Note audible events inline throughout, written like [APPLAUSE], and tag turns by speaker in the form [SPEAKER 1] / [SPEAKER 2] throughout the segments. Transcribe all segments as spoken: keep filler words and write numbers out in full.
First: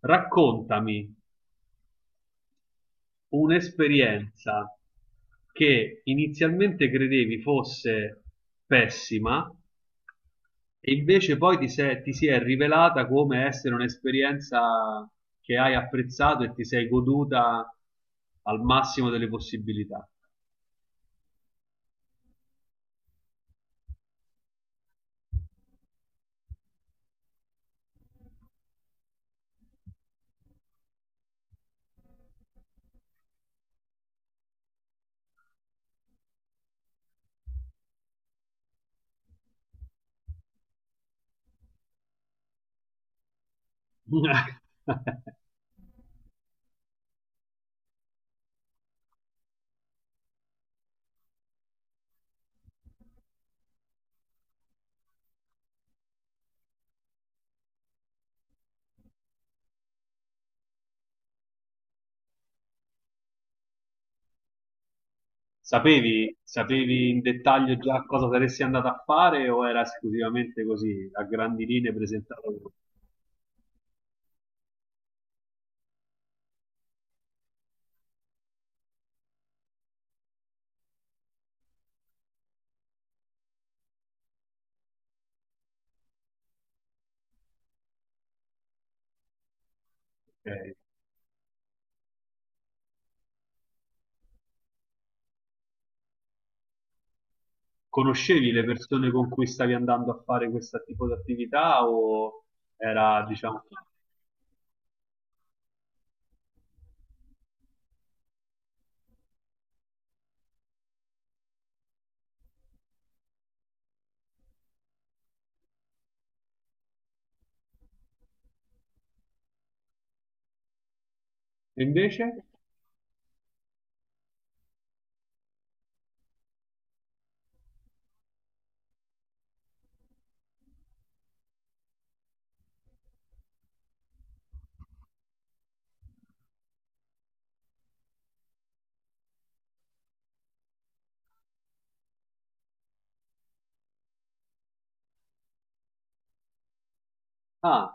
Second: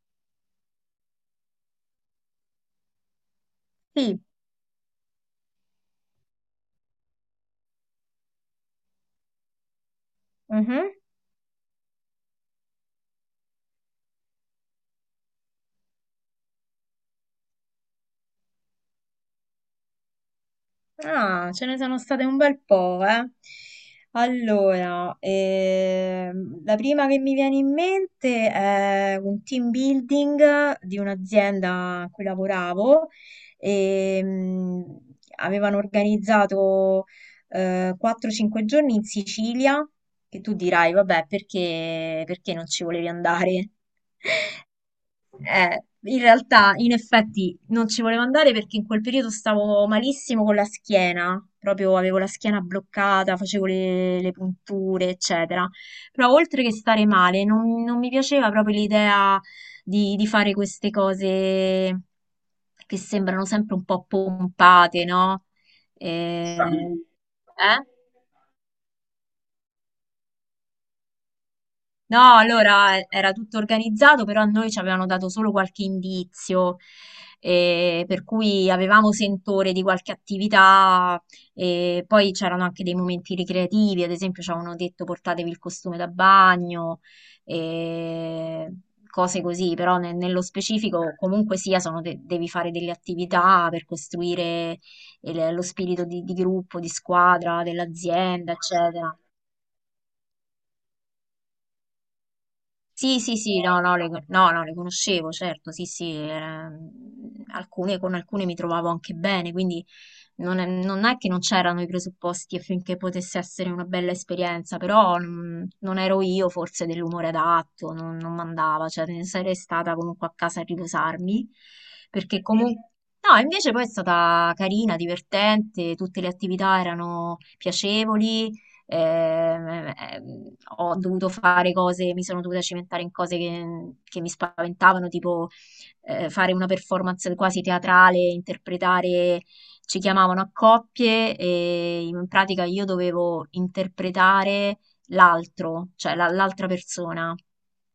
[SPEAKER 1] Raccontami
[SPEAKER 2] Sì,
[SPEAKER 1] un'esperienza che inizialmente credevi fosse pessima e
[SPEAKER 2] mhm.
[SPEAKER 1] invece poi ti se- ti si è rivelata come essere un'esperienza che hai apprezzato e ti sei goduta al massimo delle possibilità.
[SPEAKER 2] Ah, ce ne sono state un bel po', eh. Allora, ehm, la prima che mi viene in mente è un team building di un'azienda a cui lavoravo e avevano organizzato eh, quattro cinque giorni in Sicilia, che tu dirai, vabbè, perché, perché non ci volevi andare?
[SPEAKER 1] [LAUGHS]
[SPEAKER 2] Eh, in realtà, in effetti, non ci volevo andare perché in quel periodo stavo malissimo con la schiena, proprio avevo la schiena bloccata, facevo le, le punture, eccetera. Però oltre che stare male, non, non mi piaceva proprio l'idea di, di fare queste cose che sembrano sempre un po' pompate, no?
[SPEAKER 1] Sapevi,
[SPEAKER 2] Eh, sì.
[SPEAKER 1] sapevi in dettaglio
[SPEAKER 2] Eh?
[SPEAKER 1] già cosa saresti andata a fare o era esclusivamente così, a grandi linee
[SPEAKER 2] No,
[SPEAKER 1] presentato?
[SPEAKER 2] allora eh, era tutto organizzato, però a noi ci avevano dato solo qualche indizio, eh, per cui avevamo sentore di qualche attività, e poi c'erano anche dei momenti ricreativi, ad esempio ci avevano detto portatevi il costume da bagno, eh, cose così, però ne- nello
[SPEAKER 1] Ok.
[SPEAKER 2] specifico comunque sia sono de- devi fare delle attività per costruire il- lo spirito di di gruppo, di squadra,
[SPEAKER 1] Conoscevi
[SPEAKER 2] dell'azienda,
[SPEAKER 1] le persone
[SPEAKER 2] eccetera.
[SPEAKER 1] con cui stavi andando a fare questo tipo di attività o
[SPEAKER 2] Sì,
[SPEAKER 1] era,
[SPEAKER 2] sì, sì,
[SPEAKER 1] diciamo...
[SPEAKER 2] no, no, le, no, no, le conoscevo, certo, sì, sì, era- alcune, con alcune mi trovavo anche bene, quindi non è, non è che non c'erano i presupposti affinché potesse essere una bella esperienza, però non, non ero io forse dell'umore adatto, non, non mandava, cioè ne sarei stata comunque a casa a riposarmi,
[SPEAKER 1] E invece?
[SPEAKER 2] perché comunque... No, invece poi è stata carina, divertente, tutte le attività erano piacevoli, ehm, ehm, ho dovuto fare cose, mi sono dovuta cimentare in cose che, che mi spaventavano, tipo eh, fare una performance quasi teatrale, interpretare, ci chiamavano a coppie e in pratica io dovevo interpretare l'altro, cioè la- l'altra persona.
[SPEAKER 1] Ah,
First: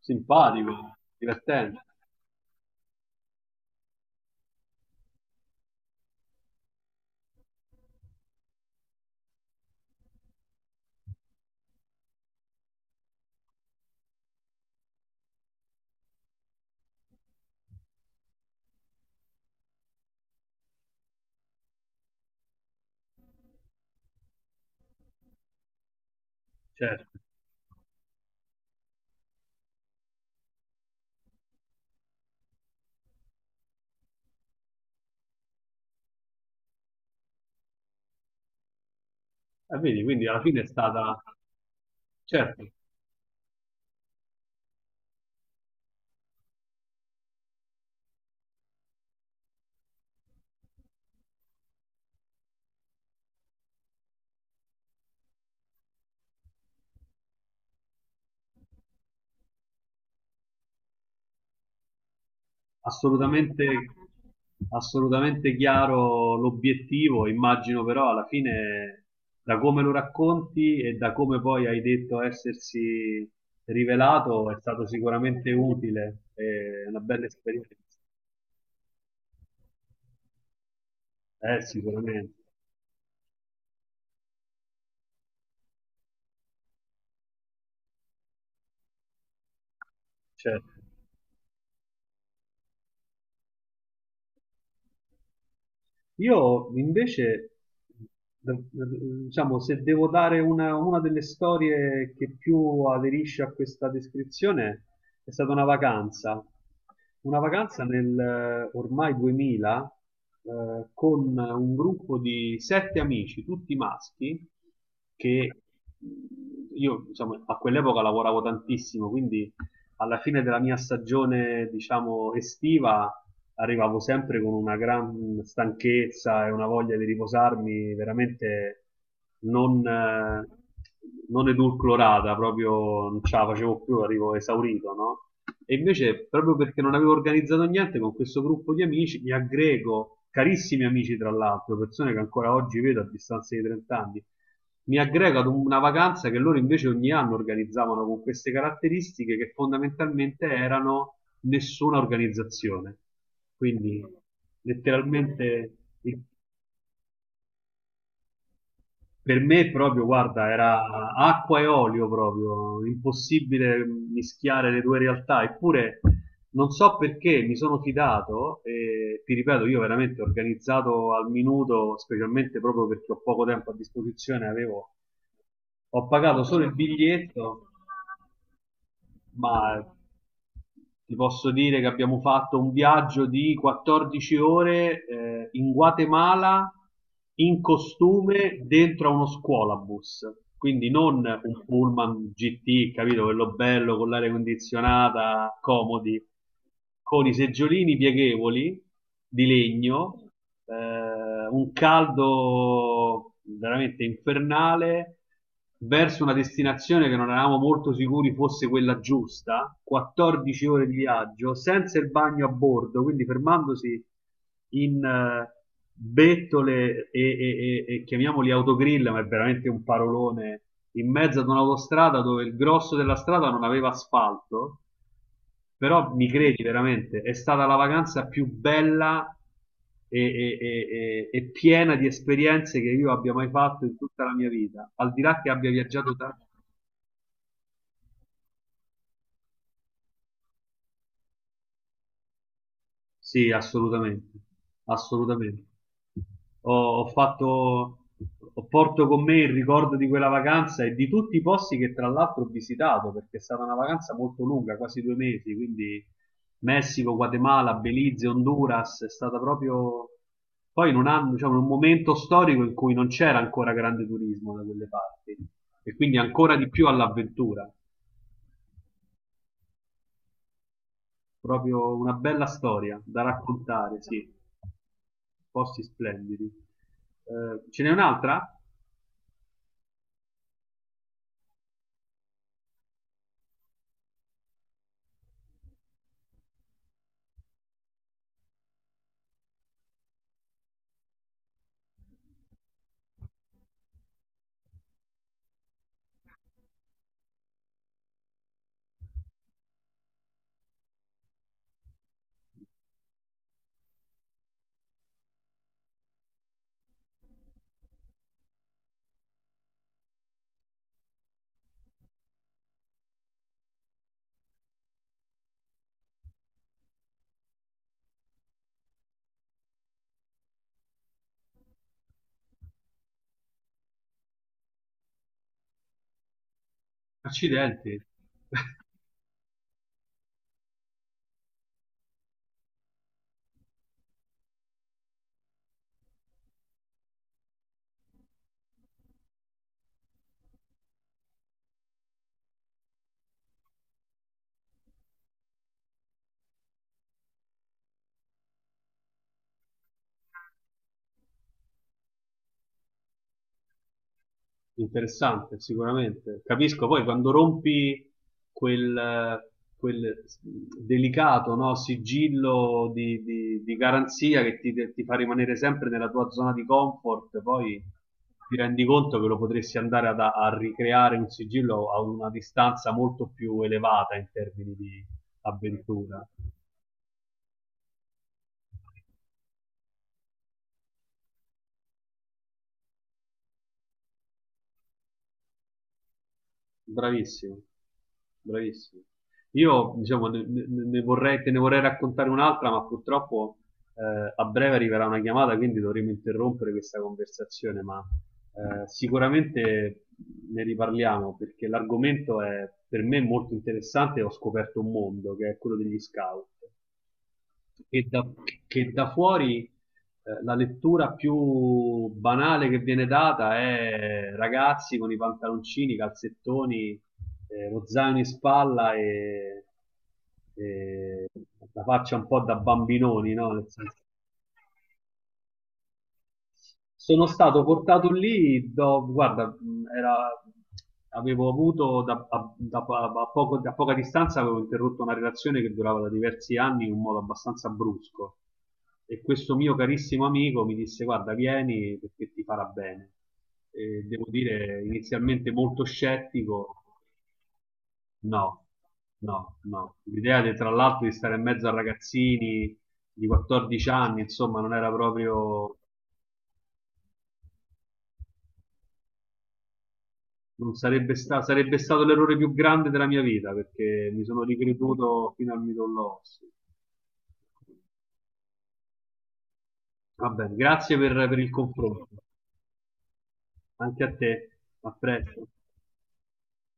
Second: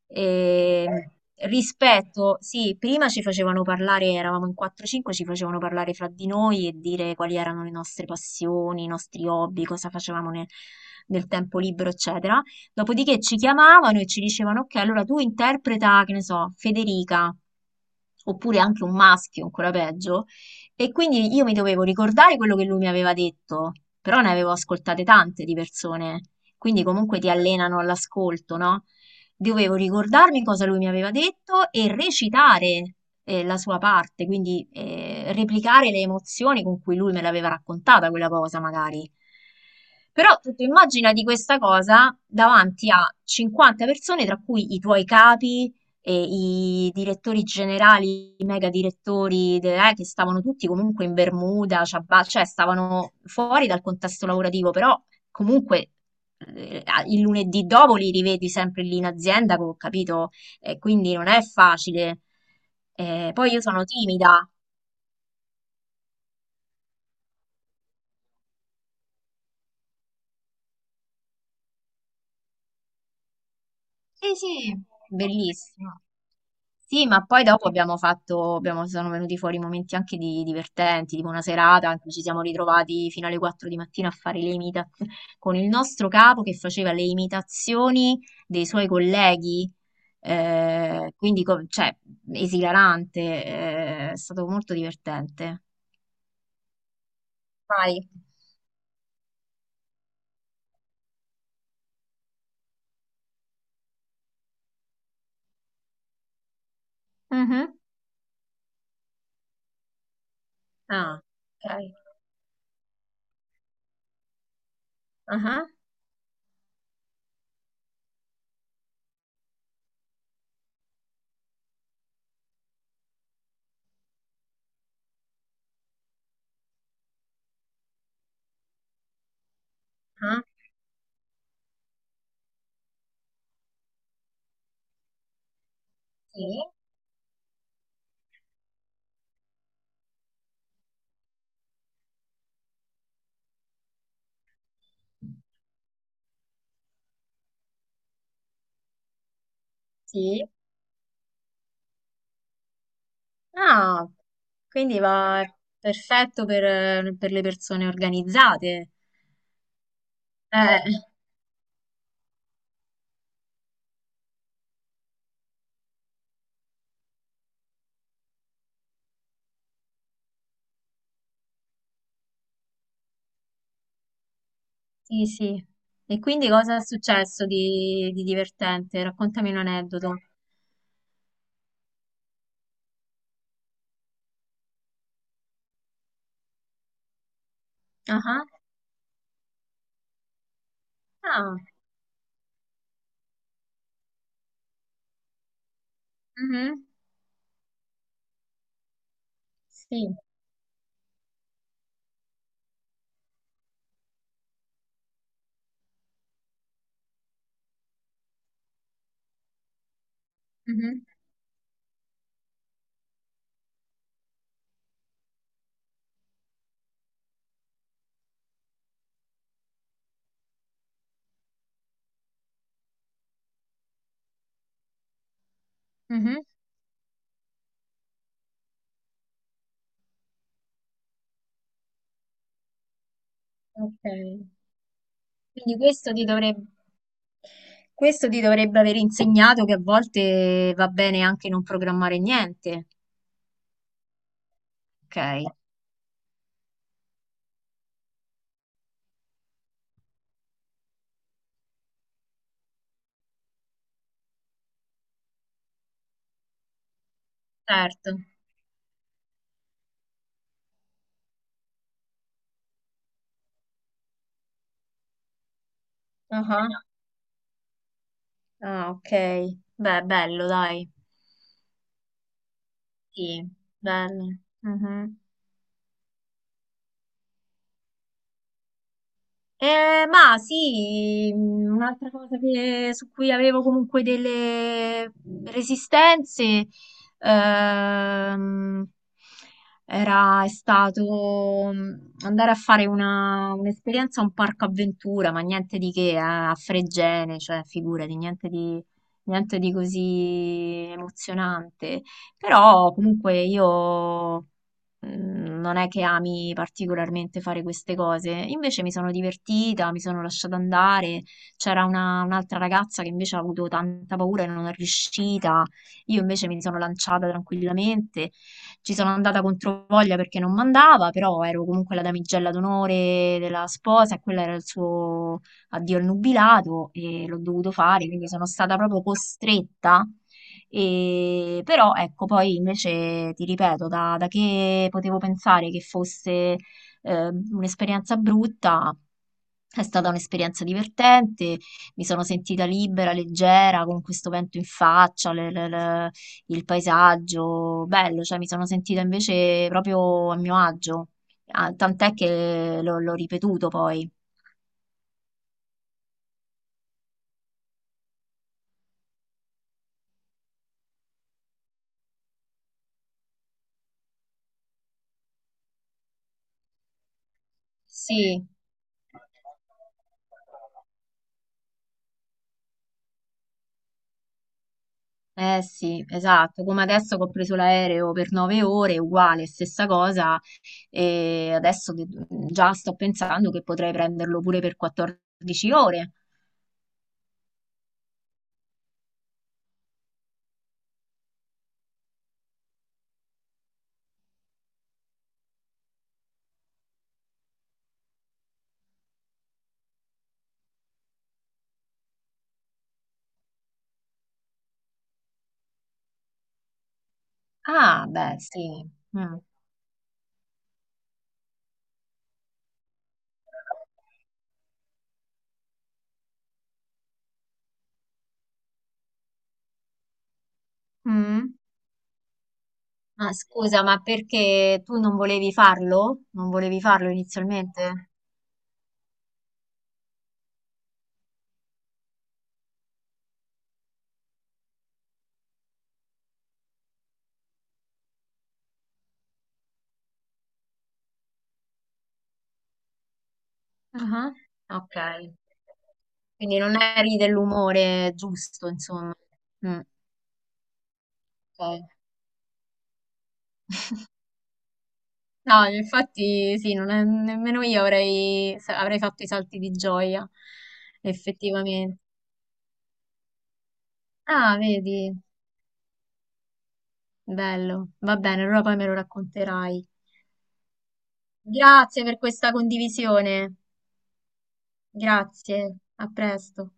[SPEAKER 1] simpatico,
[SPEAKER 2] E
[SPEAKER 1] divertente,
[SPEAKER 2] rispetto, sì, prima ci facevano parlare, eravamo in quattro o cinque, ci facevano parlare fra di noi e dire quali erano le nostre passioni, i nostri hobby, cosa facevamo nel, nel tempo libero, eccetera. Dopodiché ci chiamavano e ci dicevano, ok, allora tu interpreta, che ne so, Federica, oppure anche un maschio, ancora peggio. E quindi io mi dovevo ricordare quello che lui mi aveva detto, però ne avevo ascoltate tante di persone. Quindi
[SPEAKER 1] certo.
[SPEAKER 2] comunque ti allenano all'ascolto, no? Dovevo ricordarmi cosa lui mi aveva detto e recitare eh, la sua parte, quindi eh, replicare le emozioni con cui lui me l'aveva raccontata quella cosa, magari.
[SPEAKER 1] E vedi, quindi
[SPEAKER 2] Però
[SPEAKER 1] alla
[SPEAKER 2] tu
[SPEAKER 1] fine
[SPEAKER 2] ti
[SPEAKER 1] è
[SPEAKER 2] immagina
[SPEAKER 1] stata,
[SPEAKER 2] di questa cosa
[SPEAKER 1] certo,
[SPEAKER 2] davanti a cinquanta persone, tra cui i tuoi capi, e i direttori generali, i mega direttori, de- eh, che stavano tutti comunque in Bermuda, ciabatte, cioè stavano fuori dal contesto lavorativo, però comunque eh, a- il lunedì dopo li rivedi sempre lì in azienda, co- capito? E quindi non è facile. Eh, poi io
[SPEAKER 1] assolutamente,
[SPEAKER 2] sono timida.
[SPEAKER 1] assolutamente chiaro l'obiettivo, immagino però alla fine, da come lo racconti e da come poi hai detto essersi
[SPEAKER 2] Sì,
[SPEAKER 1] rivelato, è
[SPEAKER 2] sì,
[SPEAKER 1] stato sicuramente
[SPEAKER 2] bellissimo.
[SPEAKER 1] utile, è una
[SPEAKER 2] Sì, ma
[SPEAKER 1] bella
[SPEAKER 2] poi dopo
[SPEAKER 1] esperienza.
[SPEAKER 2] abbiamo fatto, abbiamo- sono venuti fuori momenti anche di- divertenti, tipo una
[SPEAKER 1] Eh,
[SPEAKER 2] serata in cui ci
[SPEAKER 1] sicuramente.
[SPEAKER 2] siamo ritrovati fino alle quattro di mattina a fare le imitazioni con il nostro capo che faceva le imitazioni dei suoi colleghi,
[SPEAKER 1] Certo.
[SPEAKER 2] eh, quindi co- cioè, esilarante, eh, è stato molto divertente.
[SPEAKER 1] Io invece,
[SPEAKER 2] Vai.
[SPEAKER 1] d- d- diciamo, se devo dare una, una delle storie che più aderisce a questa descrizione, è stata una vacanza. Una
[SPEAKER 2] Mhm.
[SPEAKER 1] vacanza nel eh, ormai duemila, eh,
[SPEAKER 2] Ah,
[SPEAKER 1] con un
[SPEAKER 2] ok.
[SPEAKER 1] gruppo di sette amici, tutti maschi, che
[SPEAKER 2] Ah,
[SPEAKER 1] mh, io, diciamo, a quell'epoca lavoravo tantissimo, quindi alla fine della mia stagione, diciamo, estiva arrivavo sempre con una gran stanchezza e una voglia di riposarmi veramente non,
[SPEAKER 2] ah,
[SPEAKER 1] eh, non edulcorata, proprio non ce la facevo più, arrivo esaurito, no? E invece, proprio
[SPEAKER 2] sì,
[SPEAKER 1] perché non avevo organizzato niente con questo gruppo di amici, mi aggrego, carissimi amici tra l'altro, persone che ancora oggi vedo a distanza di trenta anni, mi aggrego ad una vacanza che loro invece ogni anno organizzavano con queste caratteristiche che
[SPEAKER 2] sì.
[SPEAKER 1] fondamentalmente erano nessuna organizzazione. Quindi
[SPEAKER 2] Ah, quindi va
[SPEAKER 1] letteralmente il-
[SPEAKER 2] perfetto per, per le persone organizzate.
[SPEAKER 1] per me proprio, guarda,
[SPEAKER 2] Eh,
[SPEAKER 1] era acqua e olio proprio, impossibile mischiare le due realtà, eppure non so perché mi sono fidato e ti ripeto, io veramente organizzato al minuto, specialmente proprio perché ho poco tempo a disposizione, avevo
[SPEAKER 2] sì, sì.
[SPEAKER 1] ho
[SPEAKER 2] E
[SPEAKER 1] pagato
[SPEAKER 2] quindi
[SPEAKER 1] solo il
[SPEAKER 2] cosa è successo
[SPEAKER 1] biglietto,
[SPEAKER 2] di, di divertente? Raccontami
[SPEAKER 1] ma
[SPEAKER 2] un aneddoto.
[SPEAKER 1] ti posso dire che abbiamo fatto un viaggio di quattordici ore, eh, in Guatemala in
[SPEAKER 2] Ah, ah,
[SPEAKER 1] costume dentro a uno scuolabus. Quindi non
[SPEAKER 2] ah,
[SPEAKER 1] un pullman gi ti, capito? Quello bello con l'aria condizionata, comodi,
[SPEAKER 2] mhm,
[SPEAKER 1] con i seggiolini pieghevoli di
[SPEAKER 2] sì.
[SPEAKER 1] legno, eh, eh, un caldo veramente infernale verso una destinazione che non eravamo molto sicuri fosse quella giusta, quattordici ore di
[SPEAKER 2] Mhm,
[SPEAKER 1] viaggio, senza il bagno a bordo, quindi fermandosi in eh, bettole e, e- e- e chiamiamoli autogrill, ma è veramente un parolone, in mezzo ad un'autostrada dove il grosso della strada non aveva asfalto, però mi
[SPEAKER 2] mhm,
[SPEAKER 1] credi veramente, è stata la vacanza più bella e, e- e- e- e piena di esperienze che io abbia mai fatto in
[SPEAKER 2] ok.
[SPEAKER 1] tutta la mia vita. Al di là che abbia
[SPEAKER 2] Quindi questo
[SPEAKER 1] viaggiato
[SPEAKER 2] ti
[SPEAKER 1] tanto.
[SPEAKER 2] dovrebbe... Questo ti dovrebbe aver insegnato che a volte va bene anche non programmare niente.
[SPEAKER 1] Sì, assolutamente,
[SPEAKER 2] Ok,
[SPEAKER 1] assolutamente. Ho, ho fatto, ho porto con me il ricordo di quella vacanza e di tutti i posti che tra l'altro ho visitato, perché è stata una vacanza molto lunga, quasi due mesi, quindi Messico, Guatemala,
[SPEAKER 2] certo.
[SPEAKER 1] Belize, Honduras, è stata proprio poi in un anno, diciamo, in un momento storico in cui non c'era ancora grande turismo da quelle parti e quindi
[SPEAKER 2] Ah,
[SPEAKER 1] ancora di
[SPEAKER 2] ah.
[SPEAKER 1] più all'avventura,
[SPEAKER 2] Ah, ok. Beh, bello, dai.
[SPEAKER 1] proprio una bella storia da
[SPEAKER 2] Sì,
[SPEAKER 1] raccontare, sì.
[SPEAKER 2] bello. Mhm.
[SPEAKER 1] Posti splendidi. Eh, ce n'è un'altra?
[SPEAKER 2] Eh, ma sì, mh, un'altra cosa che- su cui avevo comunque delle resistenze ehm, era, è stato mh, andare a fare una- un'esperienza a un parco avventura, ma niente di che, eh, a Fregene, cioè figurati, niente di, niente di così emozionante. Però comunque io mm, non è che ami particolarmente fare queste cose. Invece mi sono divertita, mi sono lasciata andare. C'era una- un'altra ragazza che invece ha avuto tanta paura e non è riuscita. Io invece mi sono lanciata tranquillamente. Ci sono andata contro voglia perché non mandava, però ero comunque la damigella d'onore della sposa e quello era il suo addio al nubilato e l'ho dovuto
[SPEAKER 1] Accidenti,
[SPEAKER 2] fare, quindi sono stata
[SPEAKER 1] [LAUGHS]
[SPEAKER 2] proprio costretta e, però ecco, poi invece ti ripeto, da, da che potevo pensare che fosse eh, un'esperienza brutta, è stata un'esperienza divertente, mi sono sentita libera, leggera, con questo vento in faccia, le- le- le- il paesaggio, bello, cioè mi sono sentita invece proprio a mio agio. Ah, tant'è che l'ho l'ho ripetuto poi.
[SPEAKER 1] interessante sicuramente. Capisco, poi quando rompi quel, eh, quel delicato, no, sigillo di, di- di garanzia che ti, ti fa rimanere sempre nella tua zona di comfort, poi
[SPEAKER 2] Sì.
[SPEAKER 1] ti rendi conto che lo potresti andare ad- a ricreare un sigillo a una distanza molto più elevata in termini di
[SPEAKER 2] Eh sì,
[SPEAKER 1] avventura.
[SPEAKER 2] esatto, come adesso che ho preso l'aereo per nove ore, uguale, stessa cosa, e adesso de- già sto pensando che potrei prenderlo pure per quattordici ore.
[SPEAKER 1] Bravissimo, bravissimo. Io, diciamo, ne, ne- ne vorrei, te ne vorrei raccontare un'altra, ma purtroppo eh, a breve arriverà una chiamata, quindi dovremo interrompere questa conversazione, ma eh, sicuramente ne riparliamo perché l'argomento è per me molto interessante e ho scoperto un mondo che è quello degli scout
[SPEAKER 2] Ah,
[SPEAKER 1] che da,
[SPEAKER 2] beh, sì.
[SPEAKER 1] che da
[SPEAKER 2] Mm.
[SPEAKER 1] fuori eh, la lettura più banale che viene data è ragazzi con i pantaloncini, i calzettoni, eh, lo zaino in spalla e, e
[SPEAKER 2] Mm.
[SPEAKER 1] la faccia un po' da bambinoni,
[SPEAKER 2] Ah,
[SPEAKER 1] no? Nel
[SPEAKER 2] scusa,
[SPEAKER 1] senso
[SPEAKER 2] ma perché tu non volevi farlo? Non volevi farlo
[SPEAKER 1] sono stato portato
[SPEAKER 2] inizialmente?
[SPEAKER 1] lì, do- guarda, mh, era- avevo avuto da, a, da- a poco- da poca distanza, avevo interrotto una relazione che durava da diversi anni in un modo abbastanza brusco. E questo mio carissimo amico mi disse: Guarda, vieni perché ti farà bene. E devo
[SPEAKER 2] Ah.
[SPEAKER 1] dire,
[SPEAKER 2] Ok,
[SPEAKER 1] inizialmente molto
[SPEAKER 2] quindi non
[SPEAKER 1] scettico,
[SPEAKER 2] eri dell'umore
[SPEAKER 1] no,
[SPEAKER 2] giusto, insomma.
[SPEAKER 1] no,
[SPEAKER 2] Mm,
[SPEAKER 1] no. L'idea, di- tra l'altro, di stare in mezzo a
[SPEAKER 2] ok.
[SPEAKER 1] ragazzini di quattordici anni, insomma, non era
[SPEAKER 2] No,
[SPEAKER 1] proprio.
[SPEAKER 2] infatti sì, non è- nemmeno io avrei, sa- avrei fatto i salti di gioia,
[SPEAKER 1] Non sarebbe, sta- Sarebbe
[SPEAKER 2] effettivamente.
[SPEAKER 1] stato l'errore più grande della mia vita perché mi sono
[SPEAKER 2] Ah, vedi,
[SPEAKER 1] ricreduto fino al midollo osseo.
[SPEAKER 2] bello. Va bene, allora poi me lo racconterai.
[SPEAKER 1] Va bene, grazie per, per il
[SPEAKER 2] Grazie
[SPEAKER 1] confronto.
[SPEAKER 2] per questa condivisione.
[SPEAKER 1] Anche a te. A presto.
[SPEAKER 2] Grazie, a presto.